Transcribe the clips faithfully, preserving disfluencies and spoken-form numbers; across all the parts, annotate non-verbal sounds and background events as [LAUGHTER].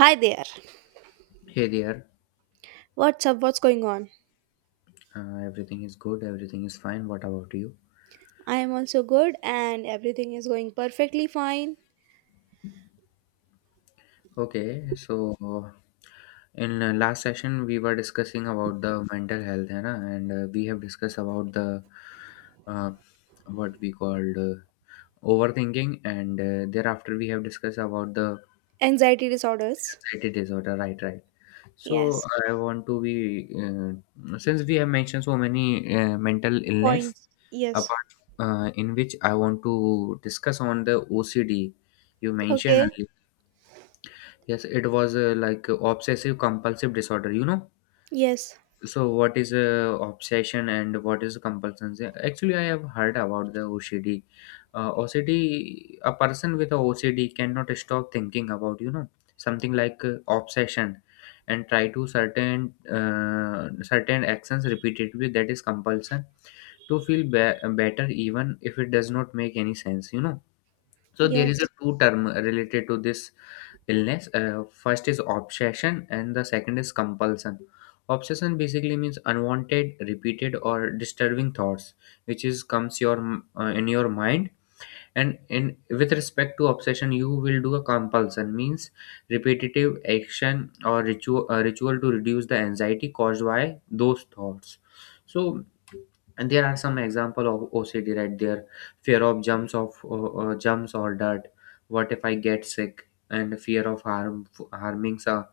Hi there. Hey there, What's up? What's going on? uh, everything is good, everything is fine. What about you? I am also good and everything is going perfectly fine. Okay, so uh, in uh, last session we were discussing about the mental health, है ना? and uh, we have discussed about the uh, what we called uh, overthinking, and uh, thereafter we have discussed about the Anxiety disorders. anxiety disorder. Right, right. So Yes. I want to be uh, since we have mentioned so many uh, mental illness. Points. Yes. Apart uh, In which I want to discuss on the O C D you mentioned Okay. earlier. Yes, it was uh, like uh, obsessive compulsive disorder, you know. Yes. So what is uh, obsession and what is compulsion? Actually, I have heard about the O C D. Uh, O C D, a person with a O C D cannot stop thinking about, you know, something like uh, obsession and try to certain uh, certain actions repeatedly, that is compulsion to feel be- better even if it does not make any sense, you know. So there is a Yes. two term related to this illness. Uh, first is obsession and the second is compulsion. Obsession basically means unwanted repeated or disturbing thoughts which is comes your uh, in your mind, and in with respect to obsession you will do a compulsion, means repetitive action or ritual, uh, ritual to reduce the anxiety caused by those thoughts. So and there are some example of O C D right there. Fear of jumps of uh, uh, jumps or dirt, what if I get sick, and fear of harm, harming so,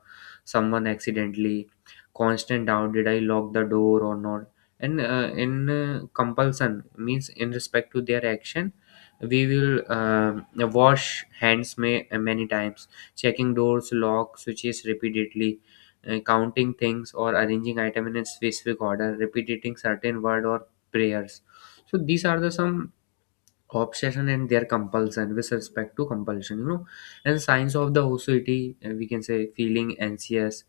someone accidentally, constant doubt, did I lock the door or not. And uh, in uh, compulsion means in respect to their action, we will um wash hands may, many times, checking doors, lock, switches repeatedly, uh, counting things or arranging item in a specific order, repeating certain word or prayers. So these are the some obsession and their compulsion with respect to compulsion, you know. And signs of the O C D, uh, we can say feeling anxious,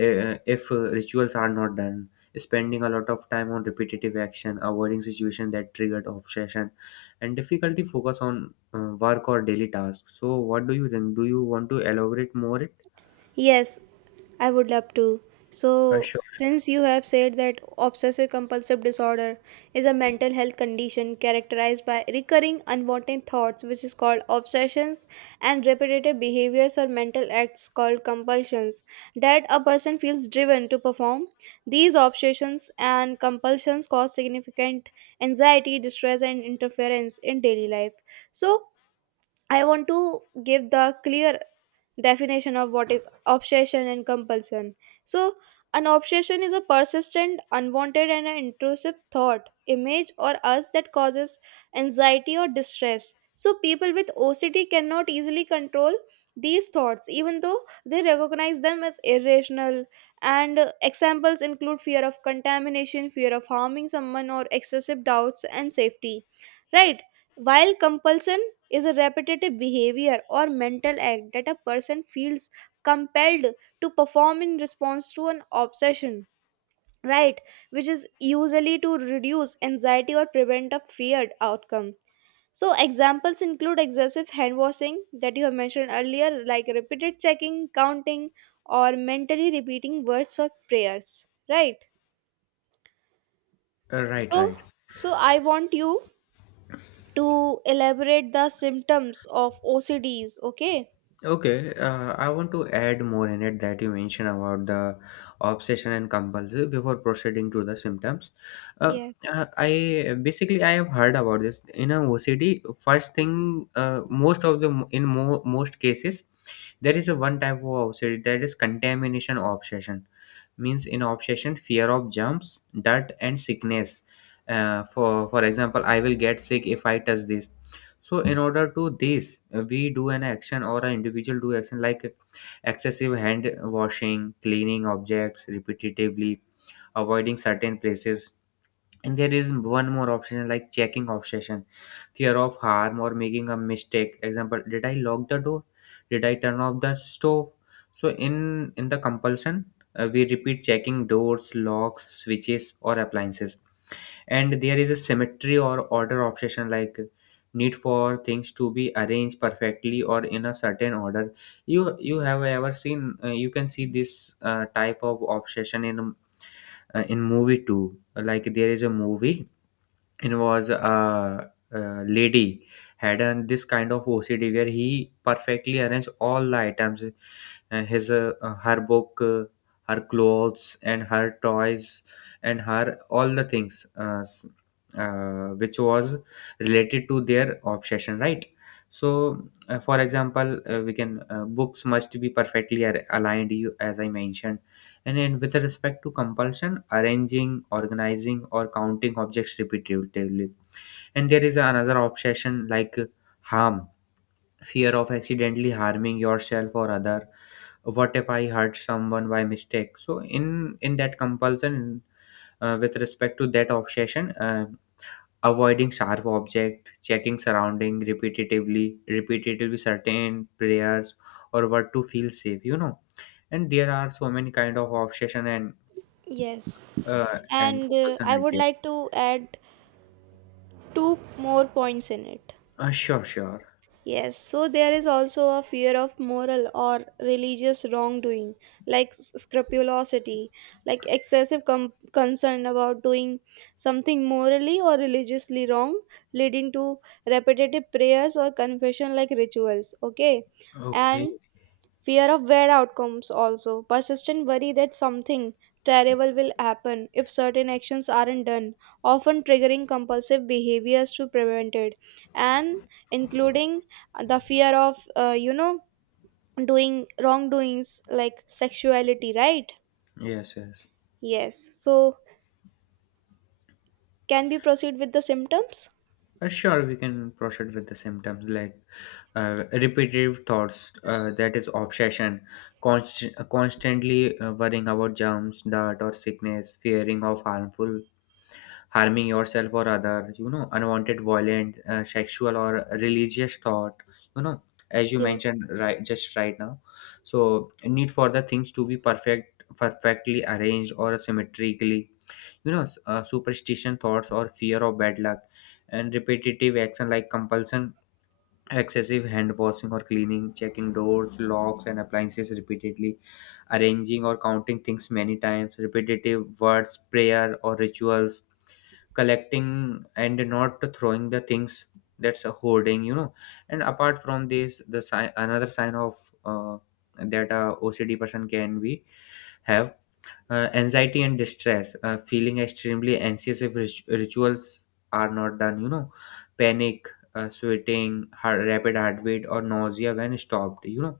uh, uh, if uh, rituals are not done, spending a lot of time on repetitive action, avoiding situation that triggered obsession, and difficulty focus on uh, work or daily tasks. So what do you think, do you want to elaborate more it? Yes. I would love to. uh, So, Sure. since you have said that obsessive compulsive disorder is a mental health condition characterized by recurring unwanted thoughts, which is called obsessions, and repetitive behaviors or mental acts called compulsions, that a person feels driven to perform, these obsessions and compulsions cause significant anxiety, distress, and interference in daily life. So, I want to give the clear definition of what is obsession and compulsion. So, an obsession is a persistent, unwanted, and an intrusive thought, image, or urge that causes anxiety or distress. So, people with O C D cannot easily control these thoughts, even though they recognize them as irrational. And uh, examples include fear of contamination, fear of harming someone, or excessive doubts and safety. Right? While compulsion is a repetitive behavior or mental act that a person feels compelled to perform in response to an obsession, right, which is usually to reduce anxiety or prevent a feared outcome. So, examples include excessive hand washing that you have mentioned earlier, like repeated checking, counting, or mentally repeating words or prayers, right? Uh, right, so right. so I want you to elaborate the symptoms of OCDs. Okay. Okay, uh, I want to add more in it that you mentioned about the obsession and compulsion before proceeding to the symptoms. Uh, Yes. uh, I basically I have heard about this in a O C D. First thing, uh, most of the in mo- most cases there is a one type of O C D that is contamination obsession, means in obsession fear of jumps, dirt and sickness. Uh, for for example, I will get sick if I touch this. So in order to this, uh, we do an action or an individual do action like excessive hand washing, cleaning objects repetitively, avoiding certain places. And there is one more option like checking obsession, fear of harm or making a mistake. Example, did I lock the door? Did I turn off the stove? So in in the compulsion, uh, we repeat checking doors, locks, switches, or appliances. And there is a symmetry or order obsession like need for things to be arranged perfectly or in a certain order. You you have ever seen? Uh, you can see this uh, type of obsession in uh, in movie too. Like there is a movie, it was a, a lady had an, this kind of O C D where he perfectly arranged all the items, uh, his uh, uh, her book, uh, her clothes, and her toys, and her all the things uh, s- uh, which was related to their obsession, right? So, uh, for example, uh, we can uh, books must be perfectly ar- aligned. You, as I mentioned, and then with respect to compulsion, arranging, organizing, or counting objects repetitively. And there is another obsession like uh, harm, fear of accidentally harming yourself or other. What if I hurt someone by mistake? So in in that compulsion, uh, with respect to that obsession, uh, avoiding sharp object, checking surrounding repetitively, repetitively certain prayers or what to feel safe, you know. And there are so many kind of obsession and Yes, uh, and and uh, person I like would that. like to add two more points in it. Uh, sure, sure. Yes, so there is also a fear of moral or religious wrongdoing, like s- scrupulosity, like excessive com- concern about doing something morally or religiously wrong, leading to repetitive prayers or confession like rituals. Okay, Okay. and fear of bad outcomes also. Persistent worry that something terrible will happen if certain actions aren't done, often triggering compulsive behaviors to prevent it. And including the fear of, uh, you know, doing wrongdoings like sexuality, right? Yes, yes. Yes. So, can we proceed with the symptoms? Uh, sure, we can proceed with the symptoms like uh, repetitive thoughts, uh, that is obsession, const- uh, constantly uh, worrying about germs, dirt, or sickness, fearing of harmful, harming yourself or other, you know, unwanted, violent, uh, sexual, or religious thought, you know, as you Yes. mentioned right just right now. So, need for the things to be perfect, perfectly arranged or symmetrically, you know, s- uh, superstition thoughts or fear of bad luck, and repetitive action like compulsion, excessive hand washing or cleaning, checking doors, locks and appliances repeatedly, arranging or counting things many times, repetitive words, prayer or rituals, collecting and not throwing the things, that's a hoarding, you know. And apart from this, the sign, another sign of uh, that a OCD person can be have uh, anxiety and distress, uh, feeling extremely anxious if rit- rituals are not done, you know, panic, uh, sweating, heart, rapid heart rate, or nausea when stopped, you know,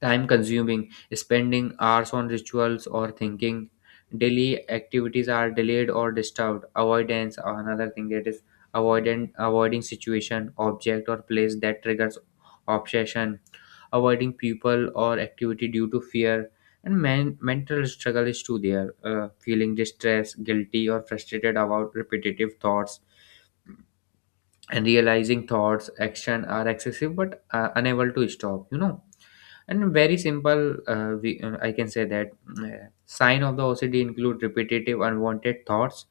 time consuming, spending hours on rituals or thinking. Daily activities are delayed or disturbed. Avoidance, another thing that is avoidant, avoiding situation, object, or place that triggers obsession. Avoiding people or activity due to fear. And men- mental struggle is too there. Uh, feeling distress, guilty, or frustrated about repetitive thoughts, and realizing thoughts action are excessive but uh, unable to stop, you know. And very simple, uh, we, uh, I can say that uh, sign of the OCD include repetitive unwanted thoughts,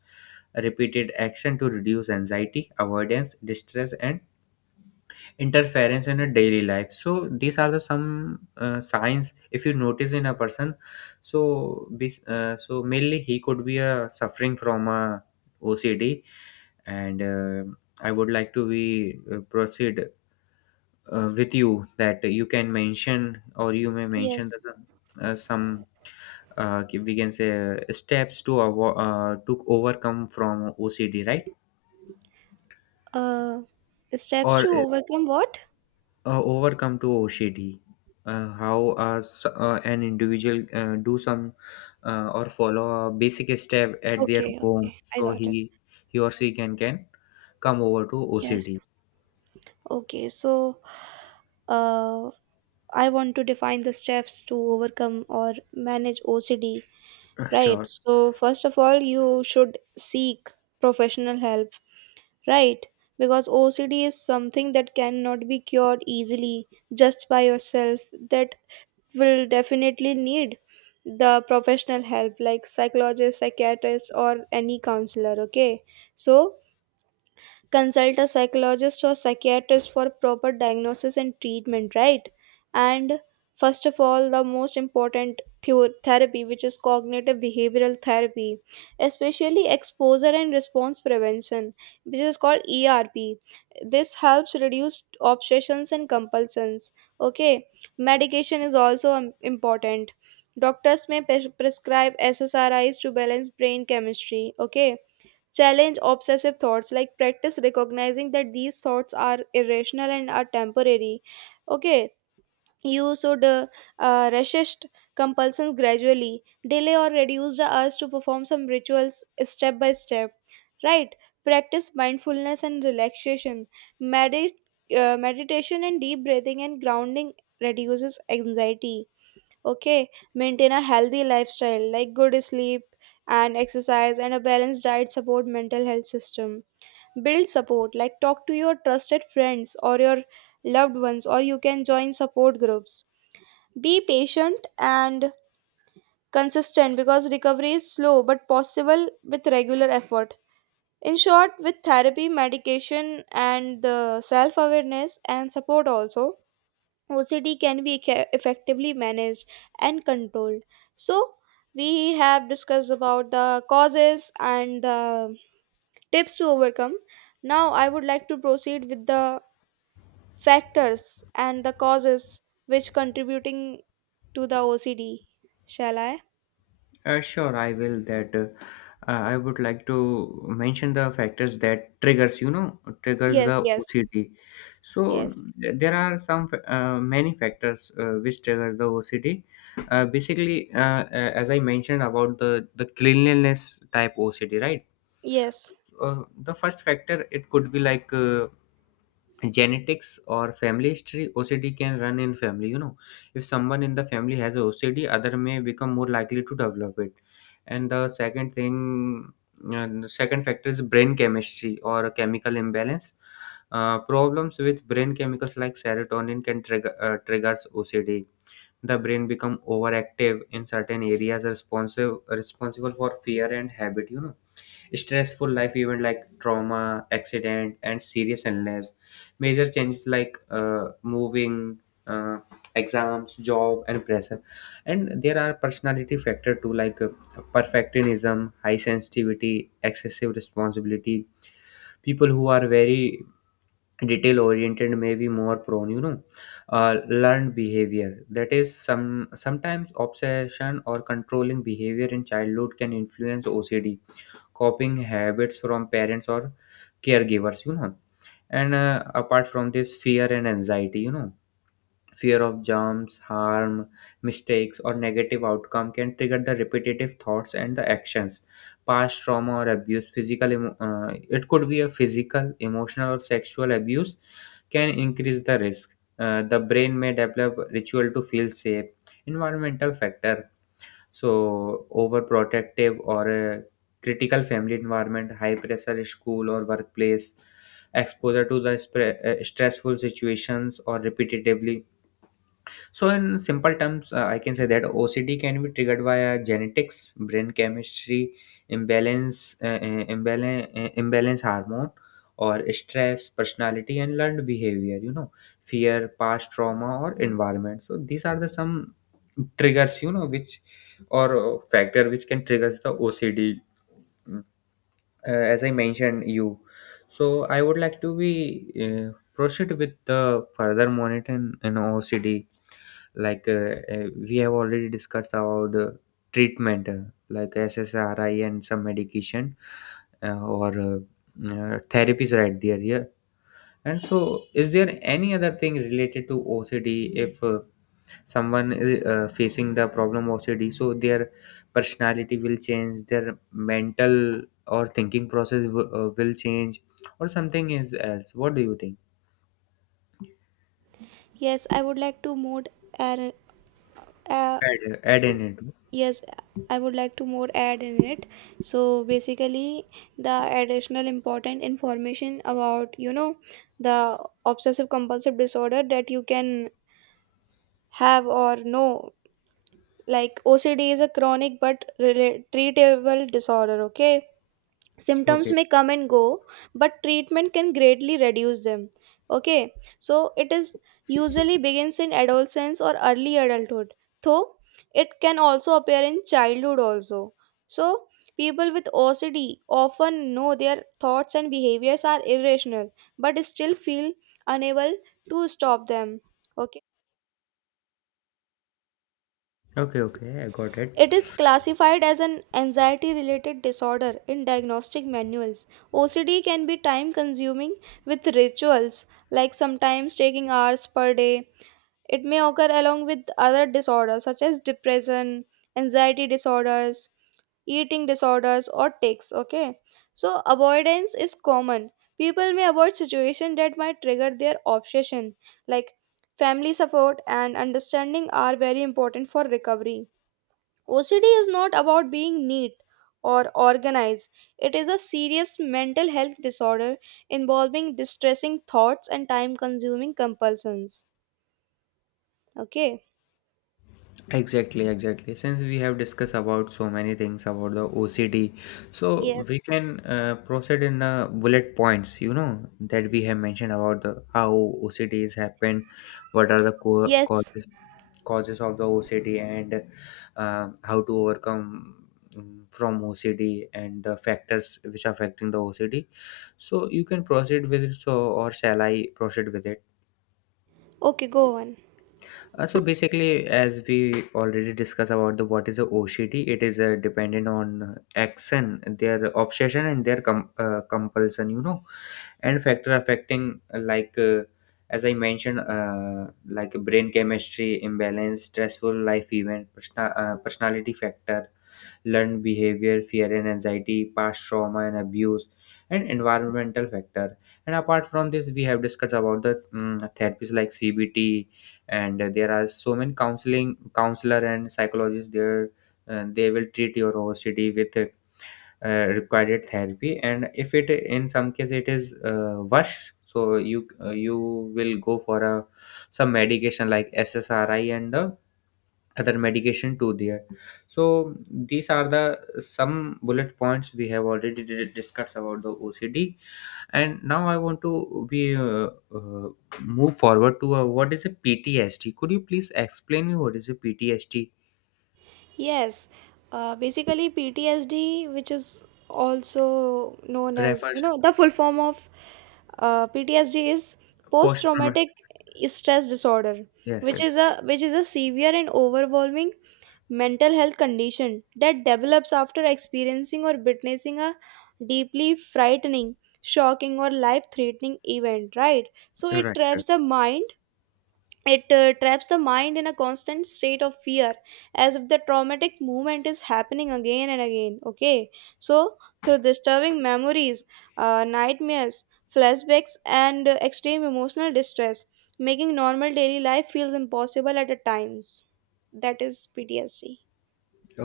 repeated action to reduce anxiety, avoidance, distress and interference in a daily life. So these are the some uh, signs, if you notice in a person, so this uh, so mainly he could be uh, suffering from a O C D. And uh, I would like to be uh, proceed uh, with you that you can mention or you may mention Yes. the, some, uh, some, uh, we can say uh, steps to avo- uh, to overcome from O C D, right? Uh, Steps to Or overcome what? uh, overcome to O C D, uh, how uh, s- uh, an individual uh, do some uh, or follow a basic step at their Okay. home, Okay. I so got he it. he or she can can come over to Yes. O C D. Okay. So, uh, I want to define the steps to overcome or manage O C D, Uh, right? Sure. So, first of all, you should seek professional help, right? Because O C D is something that cannot be cured easily just by yourself, that will definitely need the professional help like psychologist, psychiatrist, or any counselor. Okay, so consult a psychologist or psychiatrist for proper diagnosis and treatment, right? And first of all, the most important theo- therapy, which is cognitive behavioral therapy, especially exposure and response prevention, which is called E R P. This helps reduce obsessions and compulsions. Okay. Medication is also um, important. Doctors may pres- prescribe S S R Is to balance brain chemistry. Okay. Challenge obsessive thoughts, like practice recognizing that these thoughts are irrational and are temporary. Okay, you should uh, uh, resist compulsions gradually, delay or reduce the urge to perform some rituals step by step. Right, practice mindfulness and relaxation, Medi- uh, meditation and deep breathing and grounding reduces anxiety. Okay. Maintain a healthy lifestyle like good sleep and exercise and a balanced diet support mental health system. Build support, like talk to your trusted friends or your loved ones, or you can join support groups. Be patient and consistent because recovery is slow but possible with regular effort. In short, with therapy, medication, and the self awareness and support also, O C D can be ca- effectively managed and controlled. So, we have discussed about the causes and the tips to overcome. Now, I would like to proceed with the factors and the causes which contributing to the O C D. Shall I? Uh, sure, I will. That uh, uh, I would like to mention the factors that triggers, you know, triggers the Yes, yes, O C D. So yes, th- there are some fa- uh, many factors uh, which trigger the O C D. Uh, basically, uh, a- as I mentioned about the the cleanliness type O C D, right? yes, Uh, the first factor it could be like. Uh, genetics or family history, O C D can run in family, you know. If someone in the family has O C D, other may become more likely to develop it. And the second thing, uh, the second factor is brain chemistry or a chemical imbalance. Uh, problems with brain chemicals like serotonin can trigger uh, triggers O C D. The brain become overactive in certain areas responsive responsible for fear and habit, you know. Stressful life event like trauma, accident and serious illness, major changes like uh, moving, uh, exams, job and pressure. And there are personality factor too, like uh, perfectionism, high sensitivity, excessive responsibility, people who are very detail oriented may be more prone, you know. Uh, learned behavior, that is some sometimes obsession or controlling behavior in childhood can influence O C D, copying habits from parents or caregivers, you know. And uh, apart from this, fear and anxiety, you know, fear of jumps, harm, mistakes or negative outcome can trigger the repetitive thoughts and the actions. Past trauma or abuse, physical, emo- uh, it could be a physical, emotional or sexual abuse, can increase the risk. Uh, the brain may develop ritual to feel safe, environmental factor, so overprotective or a critical family environment, high pressure school or workplace, exposure to the spre- uh, stressful situations or repetitively. So, in simple terms, uh, I can say that O C D can be triggered via genetics, brain chemistry, imbalance, uh, uh, imbalance, uh, imbalance hormone, or stress, personality, and learned behavior. You know, fear, past trauma, or environment. So, these are the some triggers. You know, which or uh, factor which can triggers the O C D. Uh, as I mentioned, you. So, I would like to be uh, proceed with the further monitoring in O C D, like uh, uh, we have already discussed about the treatment, uh, like S S R I and some medication, uh, or uh, uh, therapies right there, yeah. And so is there any other thing related to O C D, if uh, someone is uh, facing the problem O C D, so their personality will change, their mental or thinking process w- uh, will change or something is else, what do you think? yes. I would like to move, and Add, add in it. yes, I would like to more add in it. So basically, the additional important information about, you know the obsessive compulsive disorder that you can have or know, like OCD is a chronic but rela- treatable disorder. Okay, symptoms Okay, may come and go, but treatment can greatly reduce them. Okay. So, it is usually begins in adolescence or early adulthood, though it can also appear in childhood also. So, people with OCD often know their thoughts and behaviors are irrational, but still feel unable to stop them. Okay. okay, okay, I got it. It is classified as an anxiety related disorder in diagnostic manuals. O C D can be time consuming with rituals, like sometimes taking hours per day. It may occur along with other disorders such as depression, anxiety disorders, eating disorders, or tics. Okay, so avoidance is common. People may avoid situations that might trigger their obsession, like family support and understanding are very important for recovery. O C D is not about being neat or organized. It is a serious mental health disorder involving distressing thoughts and time consuming compulsions. Okay. Exactly, exactly. Since we have discussed about so many things about the O C D, so we Yes. can uh, proceed in the bullet points, you know, that we have mentioned about the, how O C D is happened, what are the co- Yes. causes, causes of the O C D, and uh, how to overcome mm, from O C D and the factors which are affecting the O C D. So you can proceed with it, so or shall I proceed with it? Okay, go on. Uh, so basically, as we already discussed about the what is a O C D, it is uh, dependent on action, their obsession, and their com- uh, compulsion. You know, and factor affecting uh, like uh, as I mentioned, uh, like brain chemistry imbalance, stressful life event, persona- uh, personality factor, learned behavior, fear and anxiety, past trauma and abuse, and environmental factor. And apart from this, we have discussed about the mm therapies like C B T, and uh, there are so many counseling counselor and psychologists there. Uh, they will treat your O C D with uh, uh, required therapy, and if it in some case it is uh, worse, so you uh, you will go for a some medication like S S R I and the other medication to there. So these are the some bullet points we have already did- discussed about the OCD, and now I want to be uh, uh, move forward to uh, what is a PTSD. Could you please explain me what is a PTSD? Yes. Uh, basically, P T S D, which is also known as, you Refers know, the full form of uh, P T S D is post post trauma. traumatic stress disorder, Yes, which is yes, right. a which is a severe and overwhelming mental health condition that develops after experiencing or witnessing a deeply frightening, shocking, or life threatening event, right? So it Right. traps Right. the mind it uh, traps the mind in a constant state of fear, as if the traumatic movement is happening again and again. Okay, so through disturbing memories, uh, nightmares, flashbacks, and uh, extreme emotional distress, making normal daily life feel impossible at a times. That is PTSD.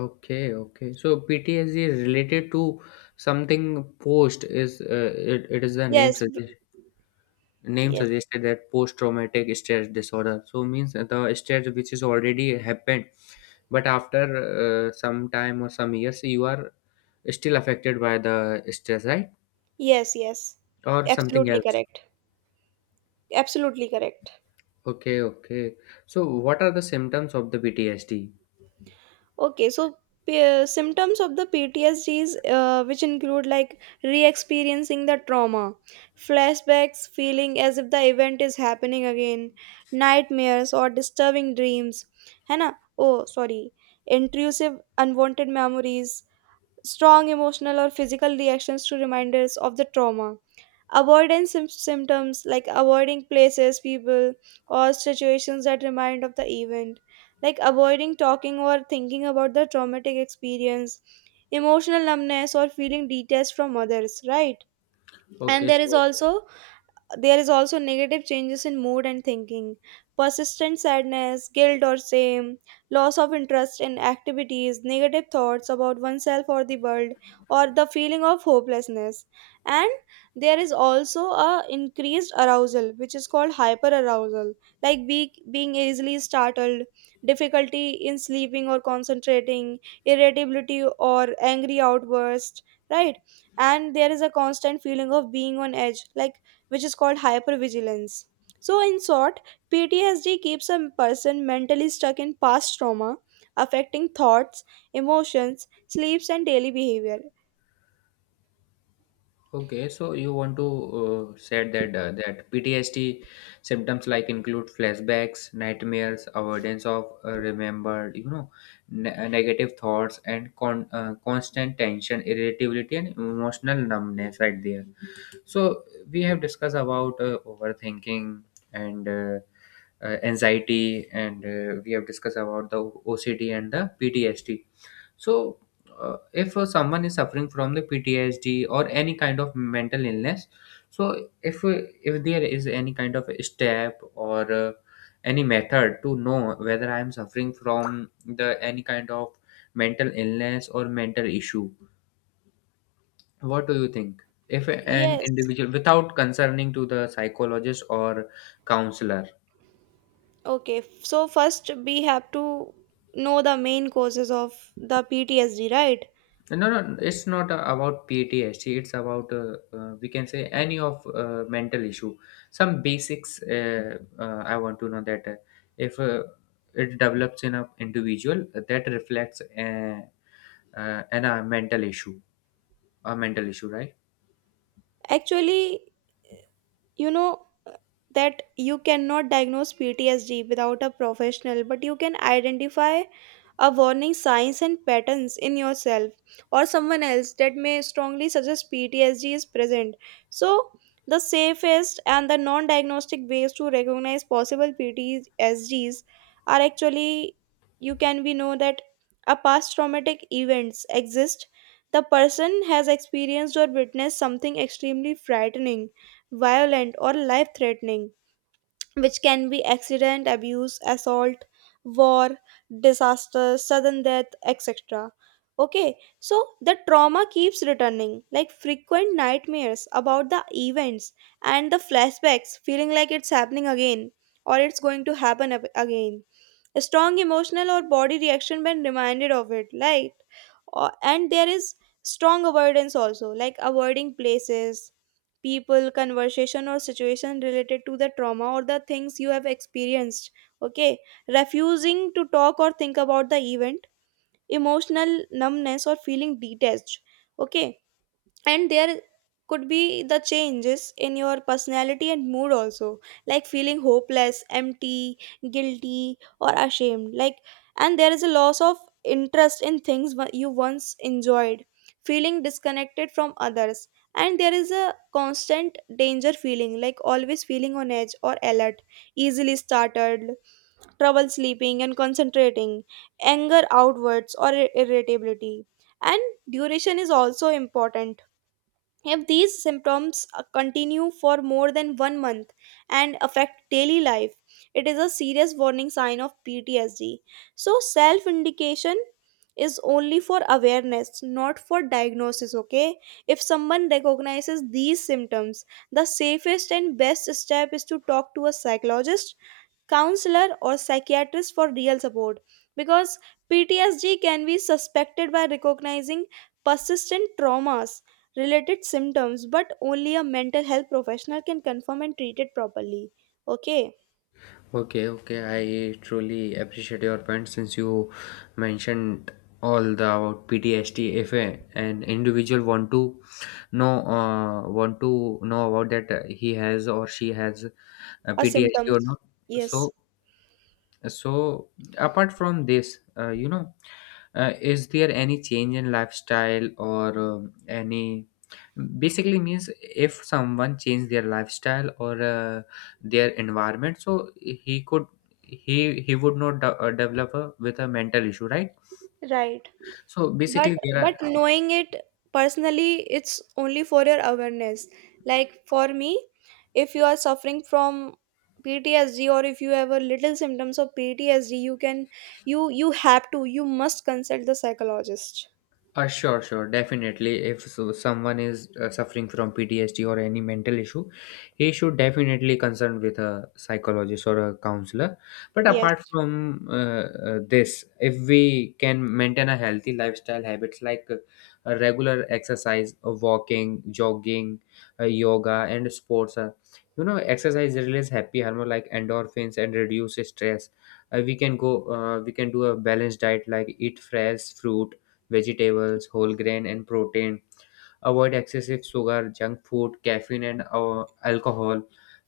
Okay, okay, so PTSD is related to something. Post is uh, it, it is the name Yes, b- suggests, name yes, suggested that post traumatic stress disorder. So means the stress which is already happened, but after uh, some time or some years you are still affected by the stress, right? yes, yes. Or something Absolutely else. correct. Absolutely correct. Okay, okay, so what are the symptoms of the PTSD? Okay, so p- uh, symptoms of the P T S Ds, uh, which include, like, re experiencing the trauma, flashbacks, feeling as if the event is happening again, nightmares or disturbing dreams, है ना? Oh, sorry. Intrusive unwanted memories, strong emotional or physical reactions to reminders of the trauma. Avoidance sym- symptoms like avoiding places, people, or situations that remind of the event, like avoiding talking or thinking about the traumatic experience, emotional numbness, or feeling detached from others, right? And okay there is so also there is also negative changes in mood and thinking, persistent sadness, guilt or shame, loss of interest in activities, negative thoughts about oneself or the world, or the feeling of hopelessness. And there is also a increased arousal, which is called hyperarousal, like, be, being easily startled, difficulty in sleeping or concentrating, irritability or angry outburst, right? And there is a constant feeling of being on edge, like, which is called hypervigilance. So, in short, P T S D keeps a person mentally stuck in past trauma, affecting thoughts, emotions, sleeps, and daily behavior. Okay, so you want to uh, said that uh, that P T S D symptoms like include flashbacks, nightmares, avoidance of uh, remembered, you know, ne- uh, negative thoughts, and con- uh, constant tension, irritability, and emotional numbness. Right there. So we have discussed about uh, overthinking and uh, uh, anxiety, and uh, we have discussed about the O C D and the P T S D. So, uh, if uh, someone is suffering from the P T S D or any kind of mental illness, so if uh, if there is any kind of step or uh, any method to know whether I am suffering from the any kind of mental illness or mental issue, what do you think? If an Yes. individual, without concerning to the psychologist or counselor. Okay. So, first, we have to know the main causes of the P T S D, right? No, no, it's not uh, about P T S D. It's about uh, uh, we can say any of uh, mental issue. Some basics uh, uh, I want to know that uh, if uh, it develops in a individual, that reflects uh, uh, in a mental issue, a mental issue, right? Actually, you know, uh, that you cannot diagnose P T S D without a professional, but you can identify a warning signs and patterns in yourself or someone else that may strongly suggest P T S D is present. So, the safest and the non diagnostic ways to recognize possible P T S Ds are actually you can be know that a past traumatic events exist, the person has experienced or witnessed something extremely frightening, violent, or life threatening, which can be accident, abuse, assault, war, disaster, sudden death, etc. Okay, so the trauma keeps returning, like frequent nightmares about the events and the flashbacks, feeling like it's happening again or it's going to happen ab- again, a strong emotional or body reaction when reminded of it, right? Or- and there is strong avoidance also, like avoiding places, people, conversation, or situation related to the trauma or the things you have experienced. Okay, refusing to talk or think about the event, emotional numbness or feeling detached. Okay, and there could be the changes in your personality and mood also, like feeling hopeless, empty, guilty, or ashamed, like, and there is a loss of interest in things wha- you once enjoyed, feeling disconnected from others, and there is a constant danger feeling, like always feeling on edge or alert, easily startled, trouble sleeping and concentrating, anger outwards or ir- irritability. And duration is also important. If these symptoms uh, continue for more than one month and affect daily life, it is a serious warning sign of P T S D. So, self indication is only for awareness, not for diagnosis. Okay, if someone recognizes these symptoms, the safest and best step is to talk to a psychologist, counselor, or psychiatrist for real support, because P T S D can be suspected by recognizing persistent traumas related symptoms, but only a mental health professional can confirm and treat it properly. Okay. Okay, okay. I truly appreciate your point since you mentioned all the about P T S D. If a, an individual want to know, uh, want to know about that uh, he has or she has uh, A P T S D symptoms. or not, Yes, so so, apart from this, uh, you know, uh, is there any change in lifestyle or um, any? Basically means if someone change their lifestyle or uh, their environment, so he could he he would not de- uh, develop a, with a mental issue, right? right. So but basically, there are. but knowing it personally, it's only for your awareness. Like for me, if you are suffering from P T S D or if you have a little symptoms of P T S D, you can you you have to you must consult the psychologist. Uh, sure, sure, definitely. If so, someone is uh, suffering from P T S D or any mental issue, he should definitely consult with a psychologist or a counselor. But Yes, apart from uh, uh, this, if we can maintain a healthy lifestyle habits like uh, a regular exercise, uh, walking, jogging, uh, yoga, and sports, uh, you know, exercise release happy hormone like endorphins and reduce stress. Uh, we can go. Uh, we can do a balanced diet like eat fresh fruit vegetables, whole grain, and protein. Avoid excessive sugar, junk food, caffeine, and uh, alcohol.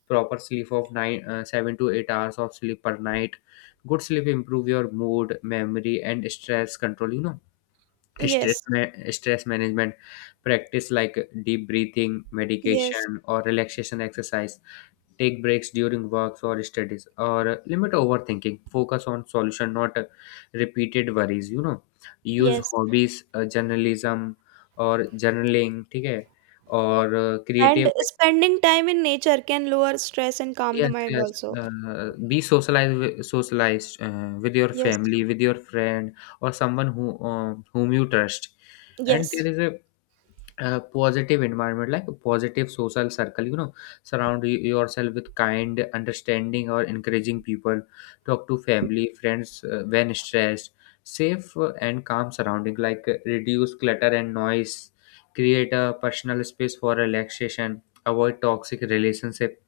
Proper sleep of nine, uh, seven to eight hours of sleep per night. Good sleep improve your mood, memory, and stress control. You know, stress, yes, ma- stress management. Practice like deep breathing, yes, medication, or relaxation exercise. Take breaks during works or studies, or uh, limit overthinking, focus on solution, not uh, repeated worries, you know. Use yes. hobbies, uh, journalism or journaling. Okay, or uh, And creative. spending time in nature can lower stress and calm the Yes, mind yes. also. Uh, be socialized wi- socialized uh, with your Yes, family, with your friend, or someone who uh, whom you trust. And there yes, is a a positive environment like a positive social circle, you know. Surround y- yourself with kind, understanding, or encouraging people. Talk to family, friends, uh, when stressed. Safe uh, and calm surrounding, like uh, reduce clutter and noise. Create a personal space for relaxation. Avoid toxic relationship.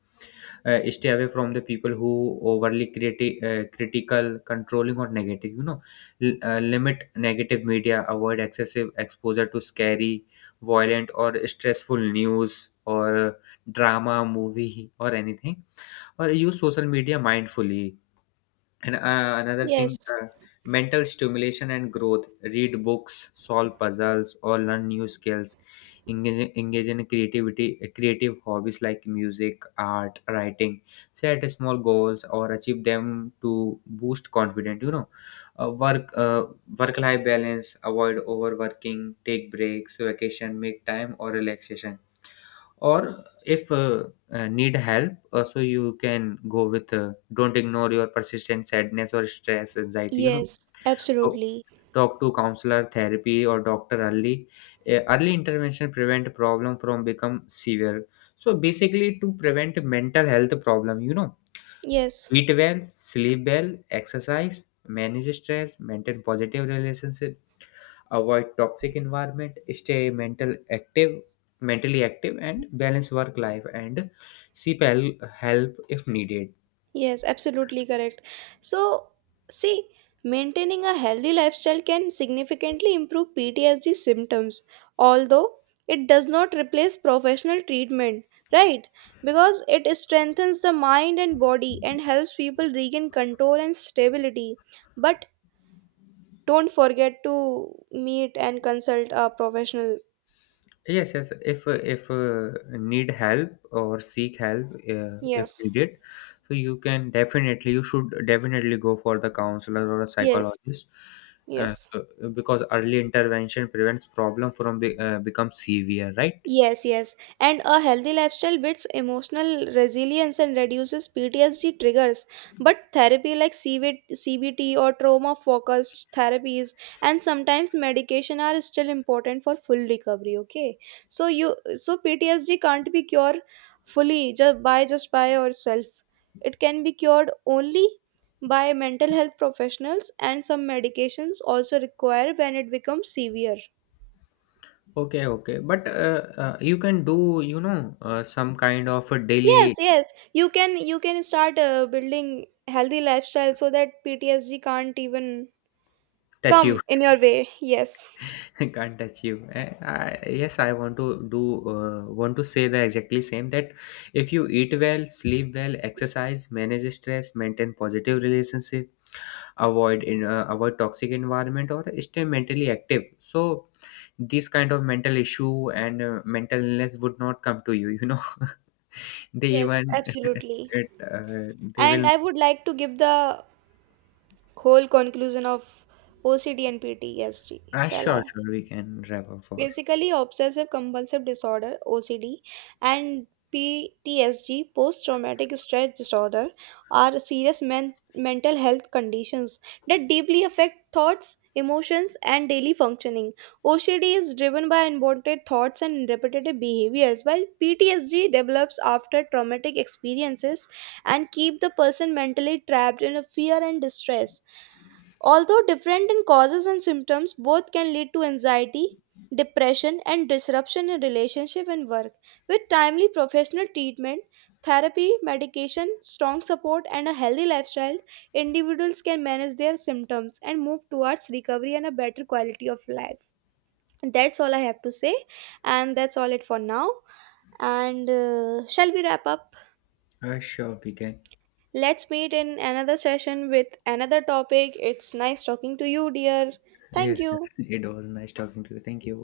uh, Stay away from the people who overly criti- uh, critical, controlling, or negative, you know. L- uh, limit negative media. Avoid excessive exposure to scary, violent, or stressful news, or drama movie or anything, or use social media mindfully. And uh, another thing, yes, uh, mental stimulation and growth. Read books, solve puzzles, or learn new skills. Engage, engage in creativity, uh, creative hobbies like music, art, writing. Set small goals or achieve them to boost confidence. You know, uh, work, uh, work-life balance. Avoid overworking. Take breaks, vacation, make time or relaxation. Or if uh, uh, need help also, you can go with uh, don't ignore your persistent sadness or stress anxiety, you know. yes, Talk absolutely. Talk to counselor, therapy, or doctor early. Uh, early intervention prevent problem from become severe. So basically, to prevent mental health problem, you know, Yes. eat well, sleep well, exercise, manage stress, maintain positive relationship, avoid toxic environment, stay mental active mentally active, and balance work life, and seek hel- help if needed. Yes, absolutely correct. So, see, maintaining a healthy lifestyle can significantly improve P T S D symptoms, although it does not replace professional treatment, right? Because it strengthens the mind and body and helps people regain control and stability. But don't forget to meet and consult a professional. Yes, yes, if uh, if uh, need help or seek help uh, if Yes, needed, so you can definitely you should definitely go for the counselor or a yes, psychologist. uh, yes. so, because early intervention prevents problem from be, uh, become severe, right? Yes, yes. And a healthy lifestyle builds emotional resilience and reduces P T S D triggers. But therapy like C V C B T or trauma focused therapies and sometimes medication are still important for full recovery, okay? So you so P T S D can't be cured fully, just by just by yourself. It can be cured only by mental health professionals, and some medications also require when it becomes severe. Okay, okay, but uh, uh, you can do, you know, uh, some kind of a Yes, daily yes. You can you can start uh, building healthy lifestyle so that PTSD can't even touch. come in your way. Yes. [LAUGHS] Can't touch you. Eh, I, yes, I want to do, uh, want to say the exactly same that if you eat well, sleep well, exercise, manage stress, maintain positive relationship, avoid in uh, avoid toxic environment, or stay mentally active, so this kind of mental issue and uh, mental illness would not come to you, you know. [LAUGHS] They Yes, even [LAUGHS] absolutely. it, uh, they And will. I would like to give the whole conclusion of OCD and PTSD. Ah, Shall I? sure, sure, we can wrap up for. Basically, obsessive compulsive disorder, O C D, and P T S D, post traumatic stress disorder, are serious men- mental health conditions that deeply affect thoughts, emotions, and daily functioning. O C D is driven by unwanted thoughts and repetitive behaviors, while P T S D develops after traumatic experiences and keep the person mentally trapped in a fear and distress. Although different in causes and symptoms, both can lead to anxiety, depression, and disruption in relationship and work. With timely professional treatment, therapy, medication, strong support, and a healthy lifestyle, individuals can manage their symptoms and move towards recovery and a better quality of life. That's all I have to say, and that's all it for now. And uh, shall we wrap up? Uh, sure, we can. Let's meet in another session with another topic. It's nice talking to you, dear. Thank Yes, yes. you. [LAUGHS] It was nice talking to you. Thank you.